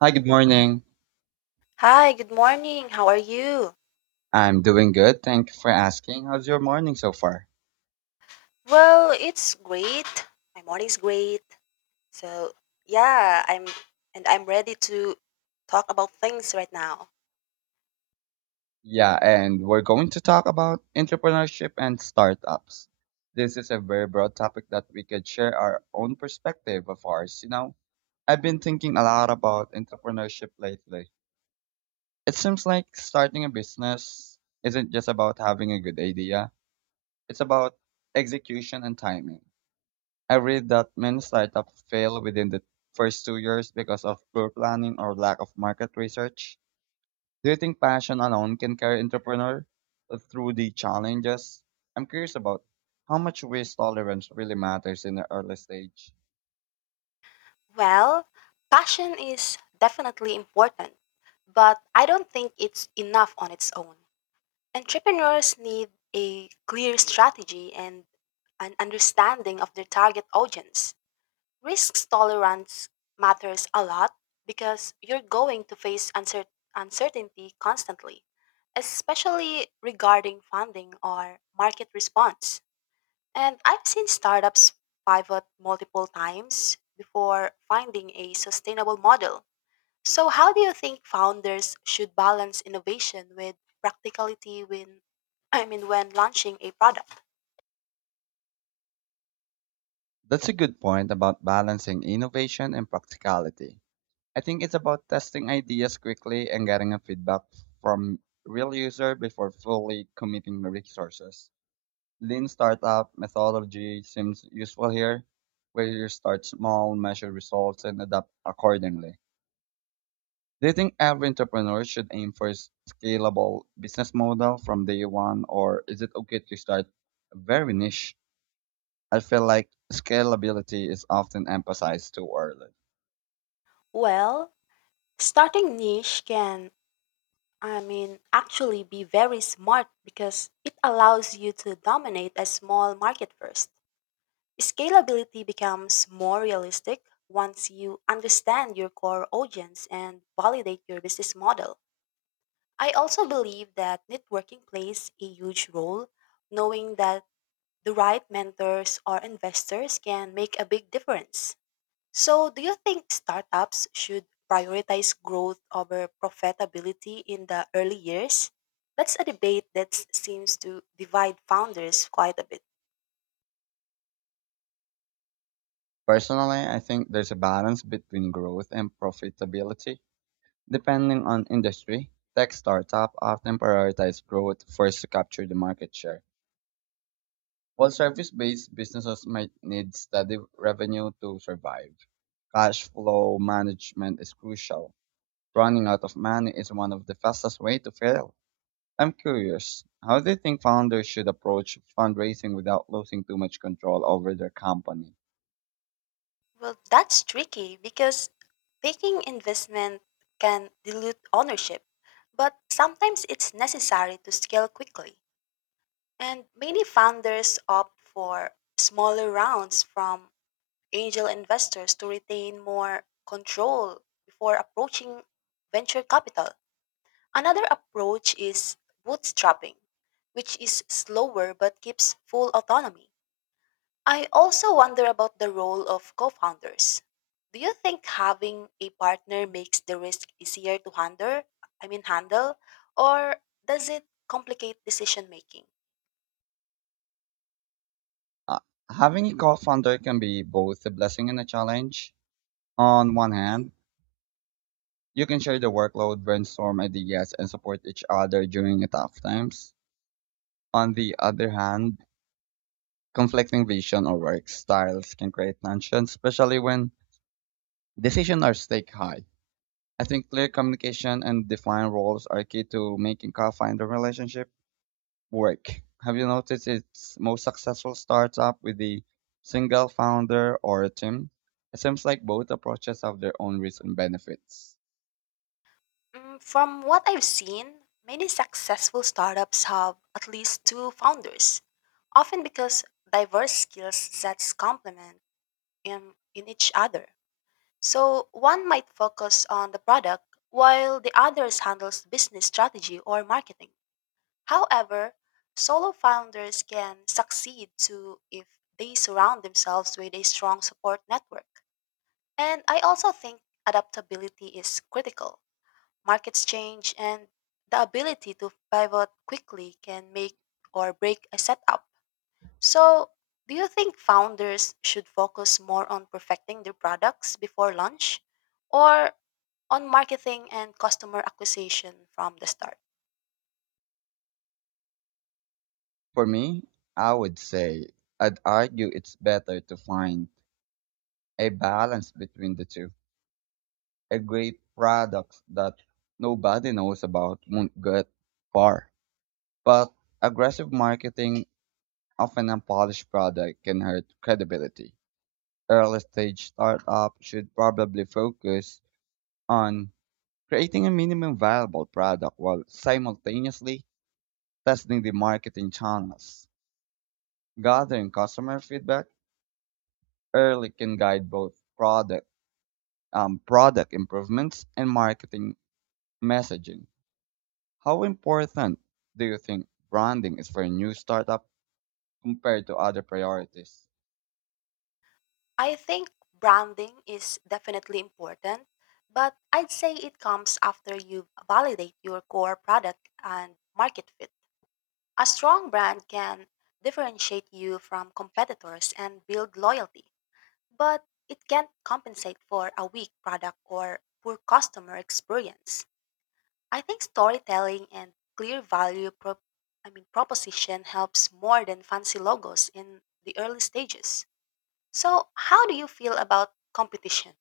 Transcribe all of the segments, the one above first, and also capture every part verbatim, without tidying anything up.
Hi, good morning. Hi, good morning. How are you? I'm doing good. Thank you for asking. How's your morning so far? Well, it's great. My morning's great. So, yeah, I'm and I'm ready to talk about things right now. Yeah, and we're going to talk about entrepreneurship and startups. This is a very broad topic that we could share our own perspective of ours. You know, I've been thinking a lot about entrepreneurship lately. It seems like starting a business isn't just about having a good idea, it's about execution and timing. I read that many startups fail within the first two years because of poor planning or lack of market research. Do you think passion alone can carry entrepreneur through the challenges? I'm curious about how much risk tolerance really matters in the early stage. Well, passion is definitely important, but I don't think it's enough on its own. Entrepreneurs need a clear strategy and an understanding of their target audience. Risk tolerance matters a lot because you're going to face uncer- uncertainty constantly, especially regarding funding or market response. And I've seen startups pivot multiple times before finding a sustainable model. So, how do you think founders should balance innovation with practicality when I mean when launching a product? That's a good point about balancing innovation and practicality. I think it's about testing ideas quickly and getting a feedback from real user before fully committing the resources. Lean startup methodology seems useful here, where you start small, measure results, and adapt accordingly. Do you think every entrepreneur should aim for a scalable business model from day one, or is it okay to start very niche? I feel like scalability is often emphasized too early. Well, starting niche can, I mean, actually be very smart because it allows you to dominate a small market first. Scalability becomes more realistic once you understand your core audience and validate your business model. I also believe that networking plays a huge role. Knowing that the right mentors or investors can make a big difference. So, do you think startups should prioritize growth over profitability in the early years? That's a debate that s- seems to divide founders quite a bit. Personally, I think there's a balance between growth and profitability. Depending on industry, tech startup often prioritize growth first to capture the market share. While service-based businesses might need steady revenue to survive, cash flow management is crucial. Running out of money is one of the fastest ways to fail. I'm curious, how do you think founders should approach fundraising without losing too much control over their company? Well, that's tricky because taking investment can dilute ownership, but sometimes it's necessary to scale quickly. And many founders opt for smaller rounds from angel investors to retain more control before approaching venture capital. Another approach is bootstrapping, which is slower but keeps full autonomy. I also wonder about the role of co founders. Do you think having a partner makes the risk easier to handle? I mean, handle, or does it complicate decision making? Uh, Having a co-founder can be both a blessing and a challenge. On one hand, you can share the workload, brainstorm ideas, and support each other during tough times. On the other hand, conflicting vision or work styles can create tension, especially when decisions are stake high. I think clear communication and defined roles are key to making co-founder relationship work. Have you noticed its most successful startup with the single founder or a team? It seems like both approaches have their own risks and benefits. Mm, From what I've seen, many successful startups have at least two founders, often because diverse skill sets complement in, in each other. So one might focus on the product while the others handles business strategy or marketing. However, solo founders can succeed too if they surround themselves with a strong support network. And I also think adaptability is critical. Markets change and the ability to pivot quickly can make or break a setup. So, do you think founders should focus more on perfecting their products before launch? Or on marketing and customer acquisition from the start. For me, I would say I'd argue it's better to find a balance between the two. A great product that nobody knows about won't get far. But aggressive marketing of an unpolished product can hurt credibility. Early stage startup should probably focus on creating a minimum viable product while simultaneously testing the marketing channels. Gathering customer feedback early can guide both product um, product improvements and marketing messaging. How important do you think branding is for a new startup compared to other priorities? I think branding is definitely important, but I'd say it comes after you validate your core product and market fit. A strong brand can differentiate you from competitors and build loyalty, but it can't compensate for a weak product or poor customer experience. I think storytelling and clear value prop- I mean proposition helps more than fancy logos in the early stages. So, how do you feel about competition?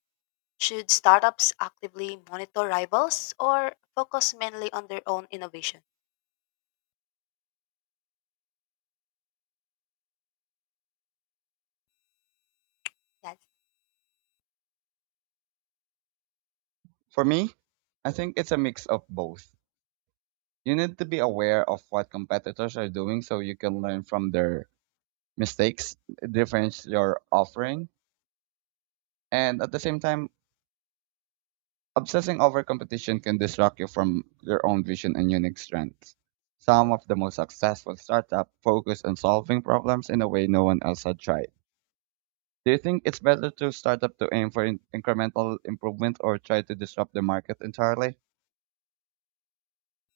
Should startups actively monitor rivals or focus mainly on their own innovation? Yes. For me, I think it's a mix of both. You need to be aware of what competitors are doing so you can learn from their mistakes, differentiate your offering, and at the same time, obsessing over competition can distract you from your own vision and unique strengths. Some of the most successful startups focus on solving problems in a way no one else had tried. Do you think it's better to start up to aim for in- incremental improvement or try to disrupt the market entirely?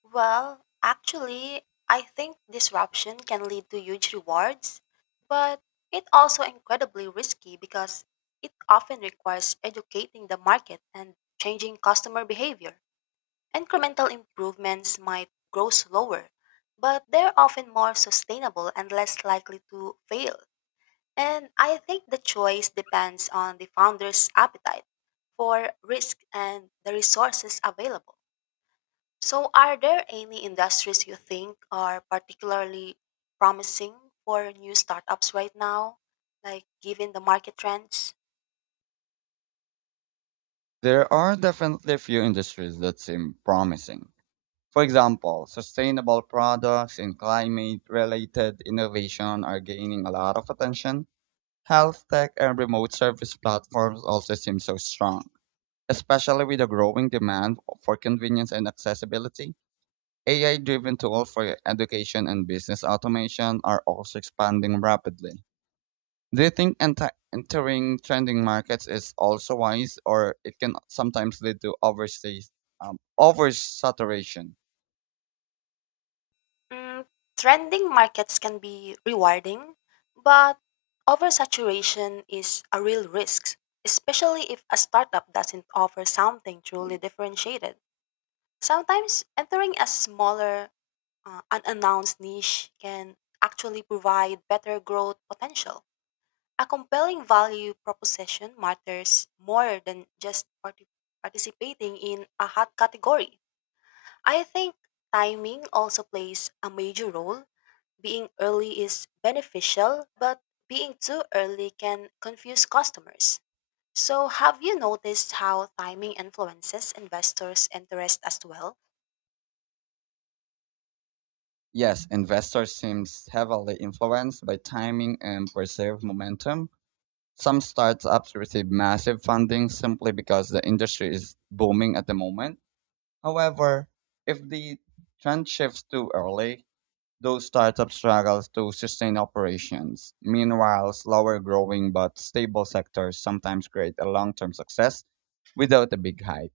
Well, actually, I think disruption can lead to huge rewards, but it also incredibly risky because it often requires educating the market and changing customer behavior. Incremental improvements might grow slower, but they're often more sustainable and less likely to fail. And I think the choice depends on the founder's appetite for risk and the resources available. So, are there any industries you think are particularly promising for new startups right now, like given the market trends? There are definitely a few industries that seem promising. For example, sustainable products and climate related innovation are gaining a lot of attention. Health tech and remote service platforms also seem so strong, especially with the growing demand for convenience and accessibility. A I driven tools for education and business automation are also expanding rapidly. Do you think enti- entering trending markets is also wise, or it can sometimes lead to overseas, um, oversaturation? Mm, Trending markets can be rewarding, but oversaturation is a real risk, especially if a startup doesn't offer something truly differentiated. Sometimes entering a smaller, uh, unannounced niche can actually provide better growth potential. A compelling value proposition matters more than just parti- participating in a hot category. I think timing also plays a major role, being early is beneficial, but being too early can confuse customers. So, have you noticed how timing influences investors' interest as well? Yes, investors seems heavily influenced by timing and perceived momentum. Some startups receive massive funding simply because the industry is booming at the moment. However, if the trend shifts too early, those startups struggle to sustain operations. Meanwhile, slower growing but stable sectors sometimes create a long-term success without a big hype.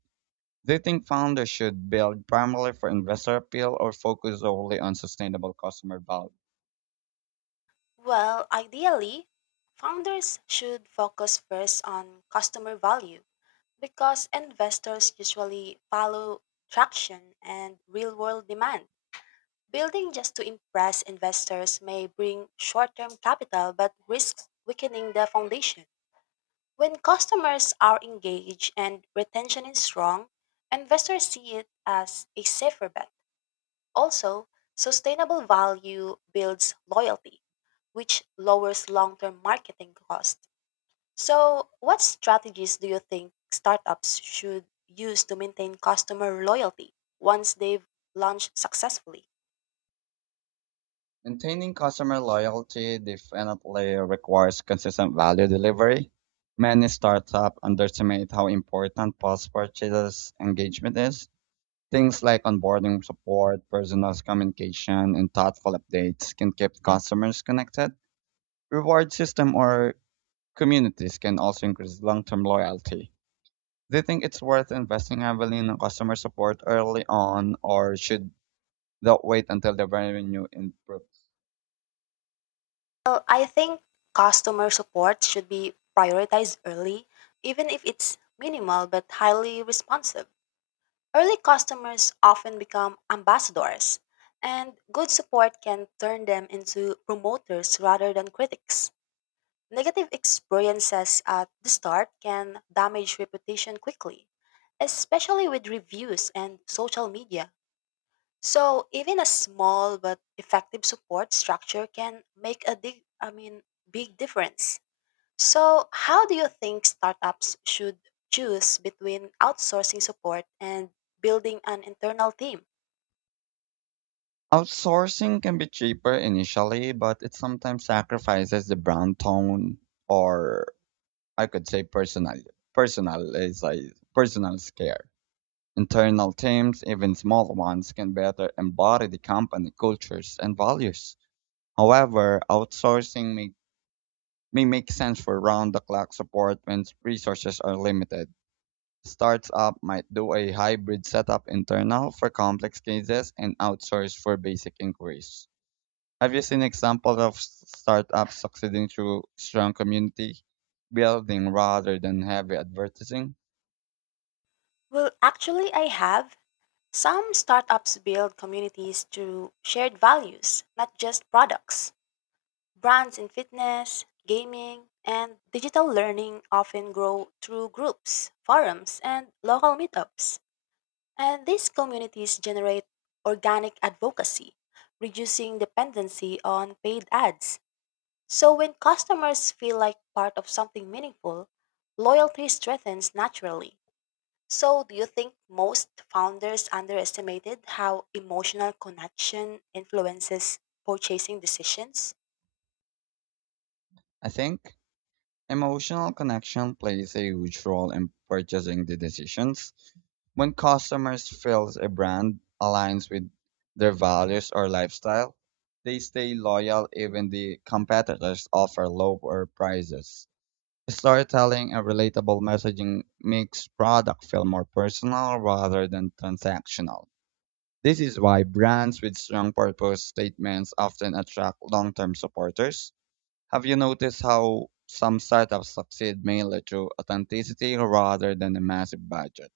Do you think founders should build primarily for investor appeal or focus solely on sustainable customer value? Well, ideally, founders should focus first on customer value because investors usually follow traction and real world demand. Building just to impress investors may bring short term capital but risks weakening the foundation. When customers are engaged and retention is strong, investors see it as a safer bet. Also, sustainable value builds loyalty, which lowers long term marketing costs. So, what strategies do you think startups should use to maintain customer loyalty once they've launched successfully? Maintaining customer loyalty definitely requires consistent value delivery. Many startups underestimate how important post purchase engagement is. Things like onboarding support, personalized communication, and thoughtful updates can keep customers connected. Reward system or communities can also increase long-term loyalty. Do you think it's worth investing heavily in customer support early on, or should they wait until the revenue improves? Well, I think customer support should be prioritized early, even if it's minimal but highly responsive. Early customers often become ambassadors, and good support can turn them into promoters rather than critics. Negative experiences at the start can damage reputation quickly, especially with reviews and social media. So, even a small but effective support structure can make a big, I mean, big difference. So, how do you think startups should choose between outsourcing support and building an internal team? Outsourcing can be cheaper initially, but it sometimes sacrifices the brand tone, or I could say personal, personal is like personal care. Internal teams, even small ones, can better embody the company cultures and values. However, outsourcing may, may make sense for round the clock support when resources are limited. Startup might do a hybrid setup internal for complex cases and outsource for basic inquiries. Have you seen examples of s- startups succeeding through strong community building rather than heavy advertising? Well, actually, I have. Some startups build communities through shared values, not just products. Brands in fitness, gaming, and digital learning often grow through groups, forums, and local meetups. And these communities generate organic advocacy, reducing dependency on paid ads. So when customers feel like part of something meaningful, loyalty strengthens naturally. So do you think most founders underestimated how emotional connection influences purchasing decisions? I think. Emotional connection plays a huge role in purchasing the decisions. When customers feel a brand aligns with their values or lifestyle, they stay loyal even the competitors offer lower prices. Storytelling and relatable messaging makes product feel more personal rather than transactional. This is why brands with strong purpose statements often attract long-term supporters. Have you noticed how some startups succeed mainly through authenticity rather than a massive budget?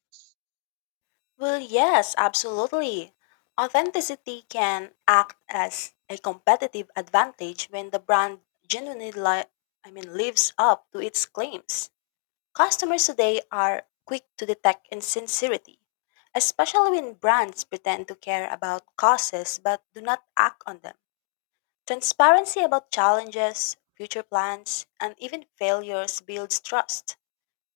Well, yes, absolutely. Authenticity can act as a competitive advantage when the brand genuinely li- I mean lives up to its claims. Customers today are quick to detect insincerity, especially when brands pretend to care about causes but do not act on them. Transparency about challenges, future plans, and even failures builds trust.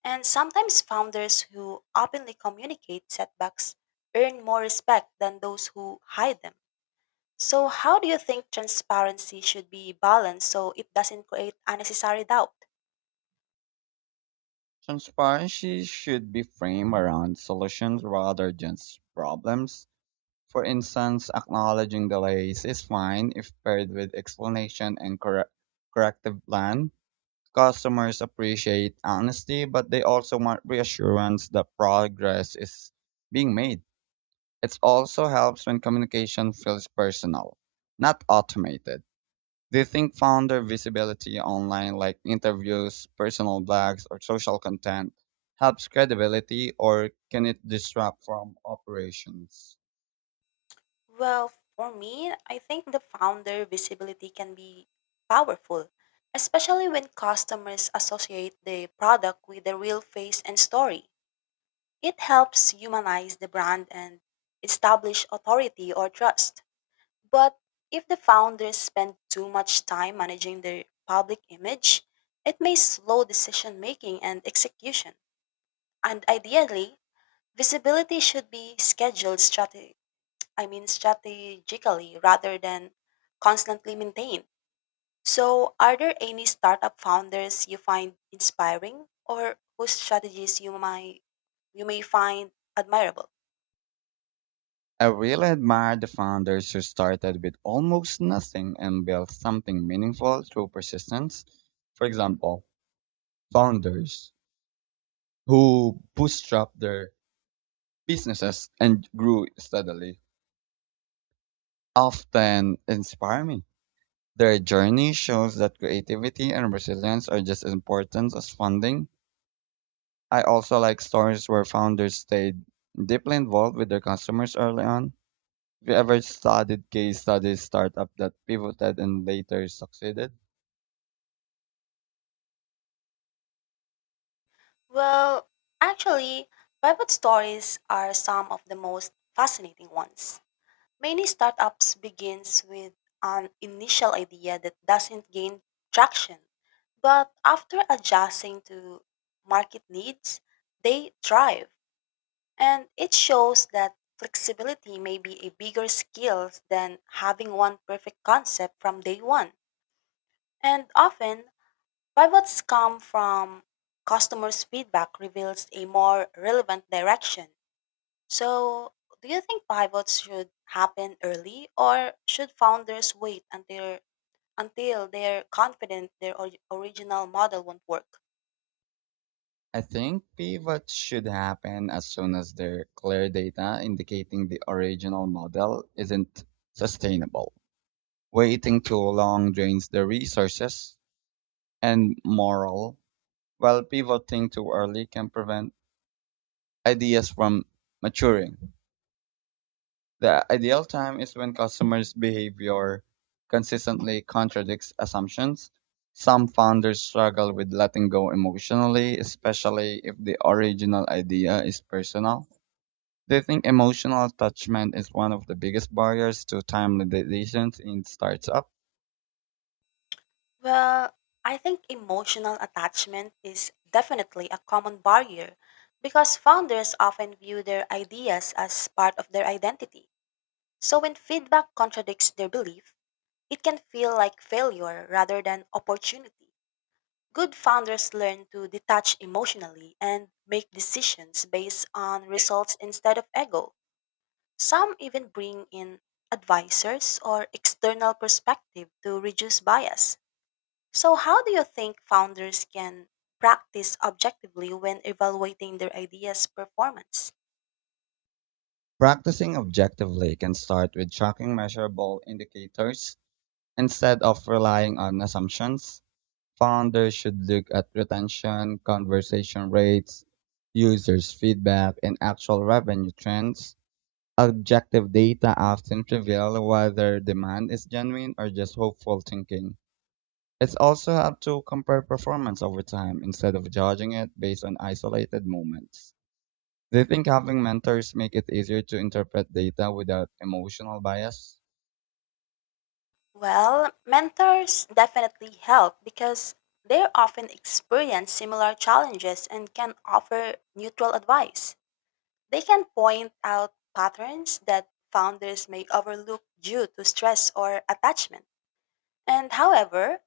And sometimes founders who openly communicate setbacks earn more respect than those who hide them. So, how do you think transparency should be balanced so it doesn't create unnecessary doubt? Transparency should be framed around solutions rather than s- problems. For instance, acknowledging delays is fine if paired with explanation and correct corrective plan. Customers appreciate honesty, but they also want reassurance that progress is being made. It also helps when communication feels personal, not automated. Do you think founder visibility online, like interviews, personal blogs, or social content, helps credibility or can it disrupt from operations? Well, for me, I think the founder visibility can be powerful, especially when customers associate the product with the real face and story. It helps humanize the brand and establish authority or trust. But if the founders spend too much time managing their public image, it may slow decision making and execution. And ideally, visibility should be scheduled strate- I mean strategically rather than constantly maintained. So are there any startup founders you find inspiring or whose strategies you might you may find admirable? I really admire the founders who started with almost nothing and built something meaningful through persistence. For example, founders who bootstrap their businesses and grew steadily often inspire me. Their journey shows that creativity and resilience are just as important as funding. I also like stories where founders stayed deeply involved with their customers early on. Have you ever studied case studies startup that pivoted and later succeeded? Well, actually, private stories are some of the most fascinating ones. Many startups begins with an initial idea that doesn't gain traction, but after adjusting to market needs, they thrive. And it shows that flexibility may be a bigger skill than having one perfect concept from day one. And often, pivots come from customers' feedback reveals a more relevant direction. So, do you think pivots should happen early or should founders wait until until they're confident their or- original model won't work? I think pivots should happen as soon as there are clear data indicating the original model isn't sustainable. Waiting too long drains the resources and morale, while pivoting too early can prevent ideas from maturing. The ideal time is when customers' behavior consistently contradicts assumptions. Some founders struggle with letting go emotionally, especially if the original idea is personal. They think emotional attachment is one of the biggest barriers to timely decisions in startup. Well, I think emotional attachment is definitely a common barrier because founders often view their ideas as part of their identity. So when feedback contradicts their belief, it can feel like failure rather than opportunity. Good founders learn to detach emotionally and make decisions based on results instead of ego. Some even bring in advisors or external perspective to reduce bias. So, how do you think founders can practice objectively when evaluating their ideas' performance? Practicing objectively can start with tracking measurable indicators instead of relying on assumptions. Founders should look at retention, conversation rates, users' feedback, and actual revenue trends. Objective data often reveal whether demand is genuine or just hopeful thinking. It's also helpful to compare performance over time instead of judging it based on isolated moments. Do you think having mentors make it easier to interpret data without emotional bias? Well, mentors definitely help because they often experience similar challenges and can offer neutral advice. They can point out patterns that founders may overlook due to stress or attachment. And however,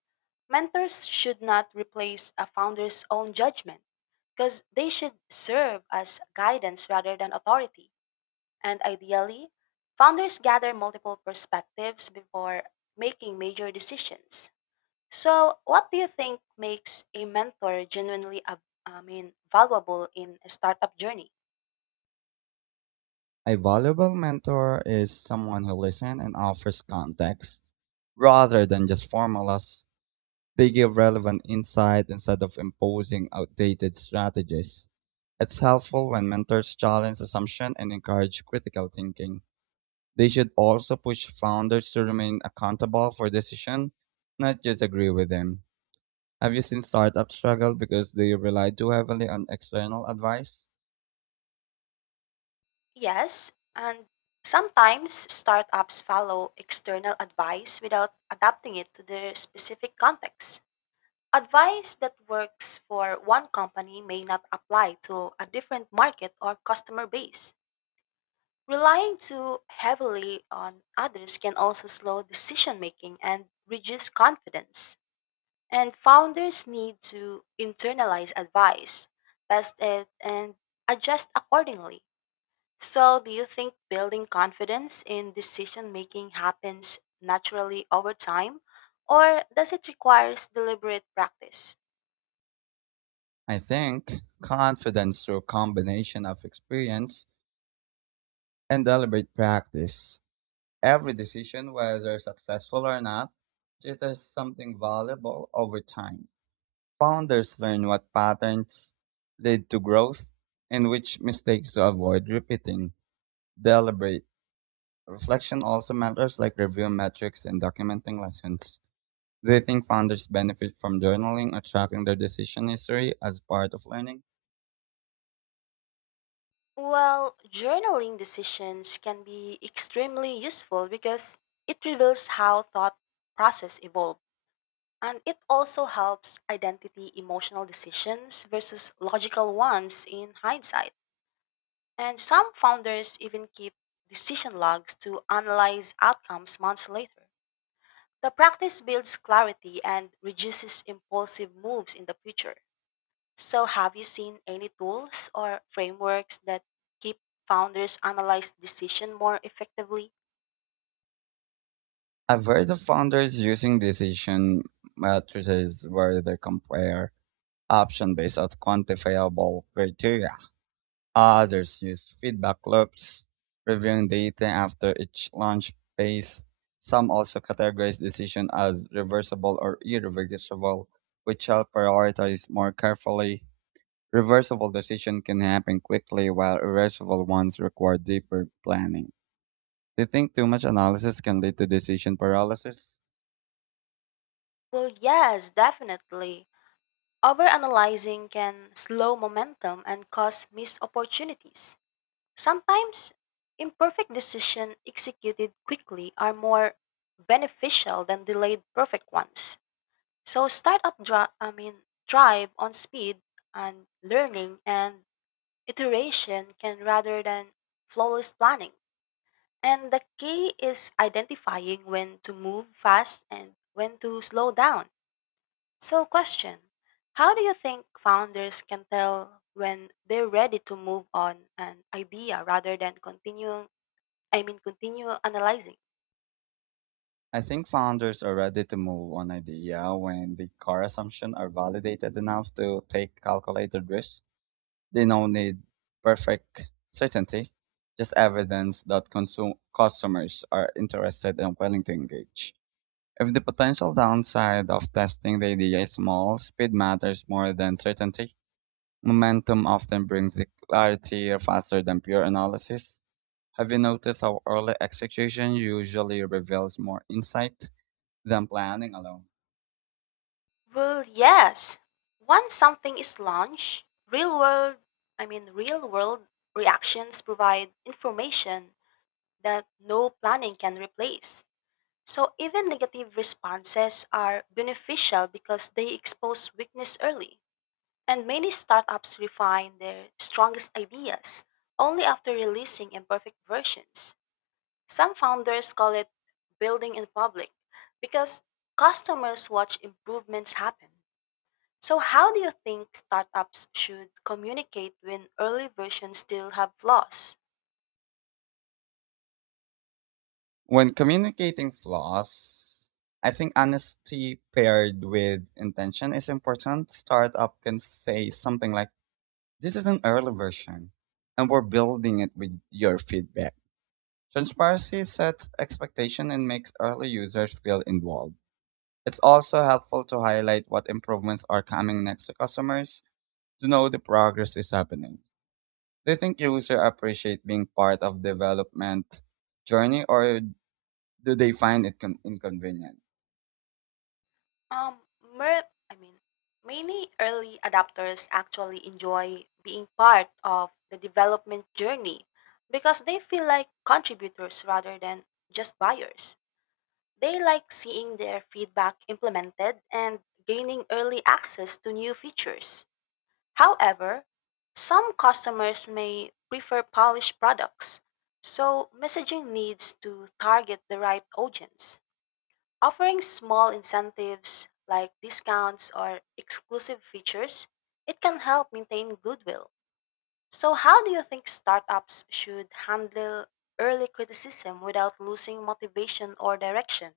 mentors should not replace a founder's own judgment because they should serve as guidance rather than authority. And ideally, founders gather multiple perspectives before making major decisions. So, what do you think makes a mentor genuinely, ab- I mean, valuable in a startup journey? A valuable mentor is someone who listens and offers context rather than just formulas. They give relevant insight instead of imposing outdated strategies. It's helpful when mentors challenge assumption and encourage critical thinking. They should also push founders to remain accountable for decision, not just agree with them. Have you seen startups struggle because they rely too heavily on external advice? Yes, and sometimes startups follow external advice without adapting it to their specific context. Advice that works for one company may not apply to a different market or customer base. Relying too heavily on others can also slow decision making and reduce confidence. And founders need to internalize advice, test it, and adjust accordingly. So, do you think building confidence in decision making happens naturally over time, or does it require deliberate practice? I think confidence through combination of experience and deliberate practice. Every decision, whether successful or not, teaches something valuable over time. Founders learn what patterns lead to growth and which mistakes to avoid repeating. Deliberate reflection also matters like review metrics and documenting lessons. Do you think founders benefit from journaling or tracking their decision history as part of learning? Well, journaling decisions can be extremely useful because it reveals how thought process evolved and it also helps identity emotional decisions versus logical ones in hindsight. And some founders even keep decision logs to analyze outcomes months later. The practice builds clarity and reduces impulsive moves in the future. So, have you seen any tools or frameworks that keep founders analyze decision more effectively? I've heard of founders using decision matrices where they compare option based on quantifiable criteria. Others use feedback loops, reviewing data after each launch phase. Some also categorize decision as reversible or irreversible, which help prioritize more carefully. Reversible decisions can happen quickly, while irreversible ones require deeper planning. Do you think too much analysis can lead to decision paralysis? Well, yes, definitely. Overanalyzing can slow momentum and cause missed opportunities. Sometimes, imperfect decisions executed quickly are more beneficial than delayed perfect ones. So, startup dri- I mean, drive on speed and learning and iteration can rather than flawless planning. And the key is identifying when to move fast and when to slow down. So, question. How do you think founders can tell when they're ready to move on an idea rather than continue? I mean, continue analyzing? I think founders are ready to move on idea when the core assumptions are validated enough to take calculated risks. They don't need perfect certainty, just evidence that consum- customers are interested and willing to engage. If the potential downside of testing the idea is small, speed matters more than certainty. Momentum often brings the clarity faster than pure analysis. Have you noticed how early execution usually reveals more insight than planning alone? Well, yes. Once something is launched, real world, I mean, real world reactions provide information that no planning can replace. So even negative responses are beneficial because they expose weakness early. And many startups refine their strongest ideas only after releasing imperfect versions. Some founders call it building in public because customers watch improvements happen. So how do you think startups should communicate when early versions still have flaws? When communicating flaws, I think honesty paired with intention is important. Startup can say something like, this is an early version, and we're building it with your feedback. Transparency sets expectation and makes early users feel involved. It's also helpful to highlight what improvements are coming next to customers to know the progress is happening. Do you think users appreciate being part of development journey or do they find it con- inconvenient? Um, mer- I mean, Many early adopters actually enjoy being part of the development journey because they feel like contributors rather than just buyers. They like seeing their feedback implemented and gaining early access to new features. However, some customers may prefer polished products, so messaging needs to target the right audience. Offering small incentives like discounts or exclusive features, it can help maintain goodwill. So, how do you think startups should handle early criticism without losing motivation or direction?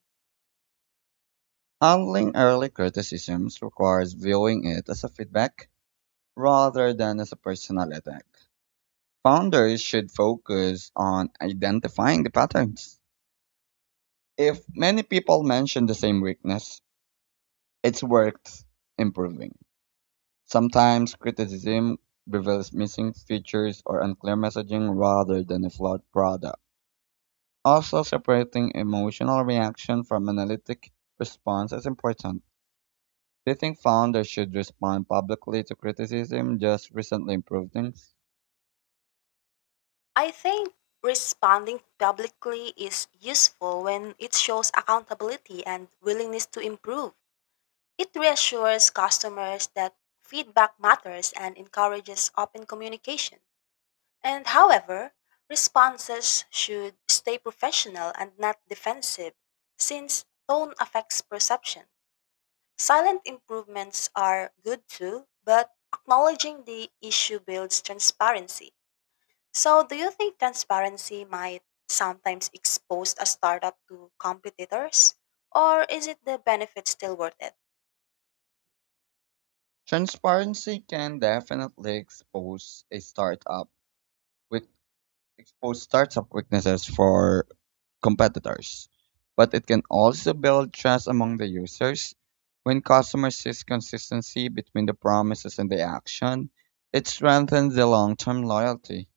Handling early criticisms requires viewing it as a feedback rather than as a personal attack. Founders should focus on identifying the patterns. If many people mention the same weakness, it's worth improving. Sometimes criticism reveals missing features or unclear messaging rather than a flawed product. Also, separating emotional reaction from analytic response is important. They think founders should respond publicly to criticism just recently improved things? I think responding publicly is useful when it shows accountability and willingness to improve. It reassures customers that feedback matters and encourages open communication. And however, responses should stay professional and not defensive, since tone affects perception. Silent improvements are good too, but acknowledging the issue builds transparency. So, do you think transparency might sometimes expose a startup to competitors? Or is it the benefit still worth it? Transparency can definitely expose a startup with expose startup weaknesses for competitors, but it can also build trust among the users. When customers sees consistency between the promises and the action, it strengthens the long-term loyalty.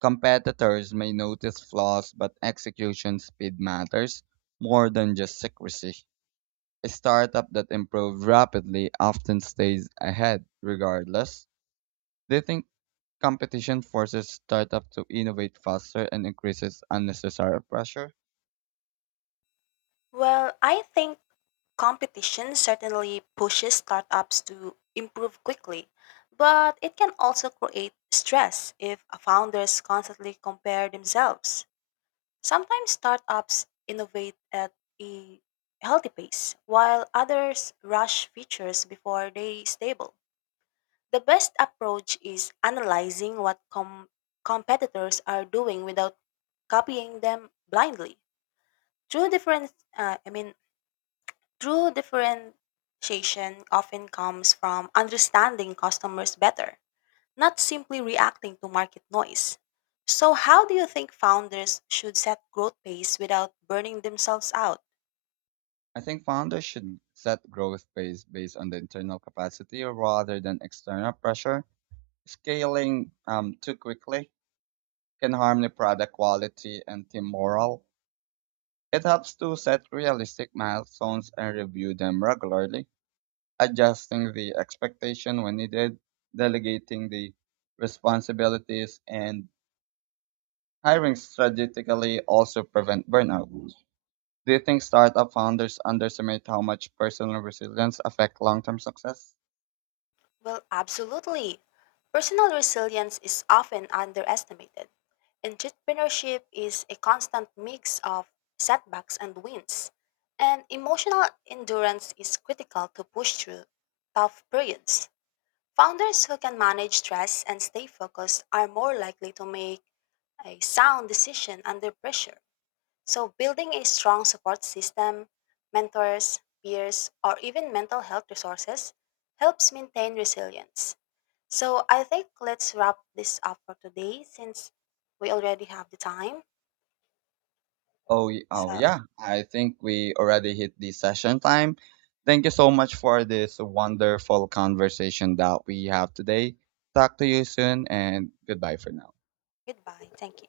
Competitors may notice flaws, but execution speed matters more than just secrecy. A startup that improves rapidly often stays ahead regardless. Do you think competition forces startups to innovate faster and increases unnecessary pressure. Well, I think competition certainly pushes startups to improve quickly, but it can also create stress if founders constantly compare themselves. Sometimes startups innovate at a healthy pace, while others rush features before they stable. The best approach is analyzing what com- competitors are doing without copying them blindly. Through different, uh, I mean, True differentiation often comes from understanding customers better, not simply reacting to market noise. So, how do you think founders should set growth pace without burning themselves out? I think founders should set growth pace based on the internal capacity rather than external pressure. Scaling um, too quickly can harm the product quality and team morale. It helps to set realistic milestones and review them regularly, adjusting the expectation when needed, delegating the responsibilities, and hiring strategically also prevent burnout. Do you think startup founders underestimate how much personal resilience affect long-term success? Well, absolutely. Personal resilience is often underestimated. Entrepreneurship is a constant mix of setbacks and wins, and emotional endurance is critical to push through tough periods. Founders who can manage stress and stay focused are more likely to make a sound decision under pressure. So, building a strong support system, mentors, peers, or even mental health resources helps maintain resilience. So, I think let's wrap this up for today since we already have the time. Oh, y- oh So, yeah. I think we already hit the session time. Thank you so much for this wonderful conversation that we have today. Talk to you soon and goodbye for now. goodbye. Thank you.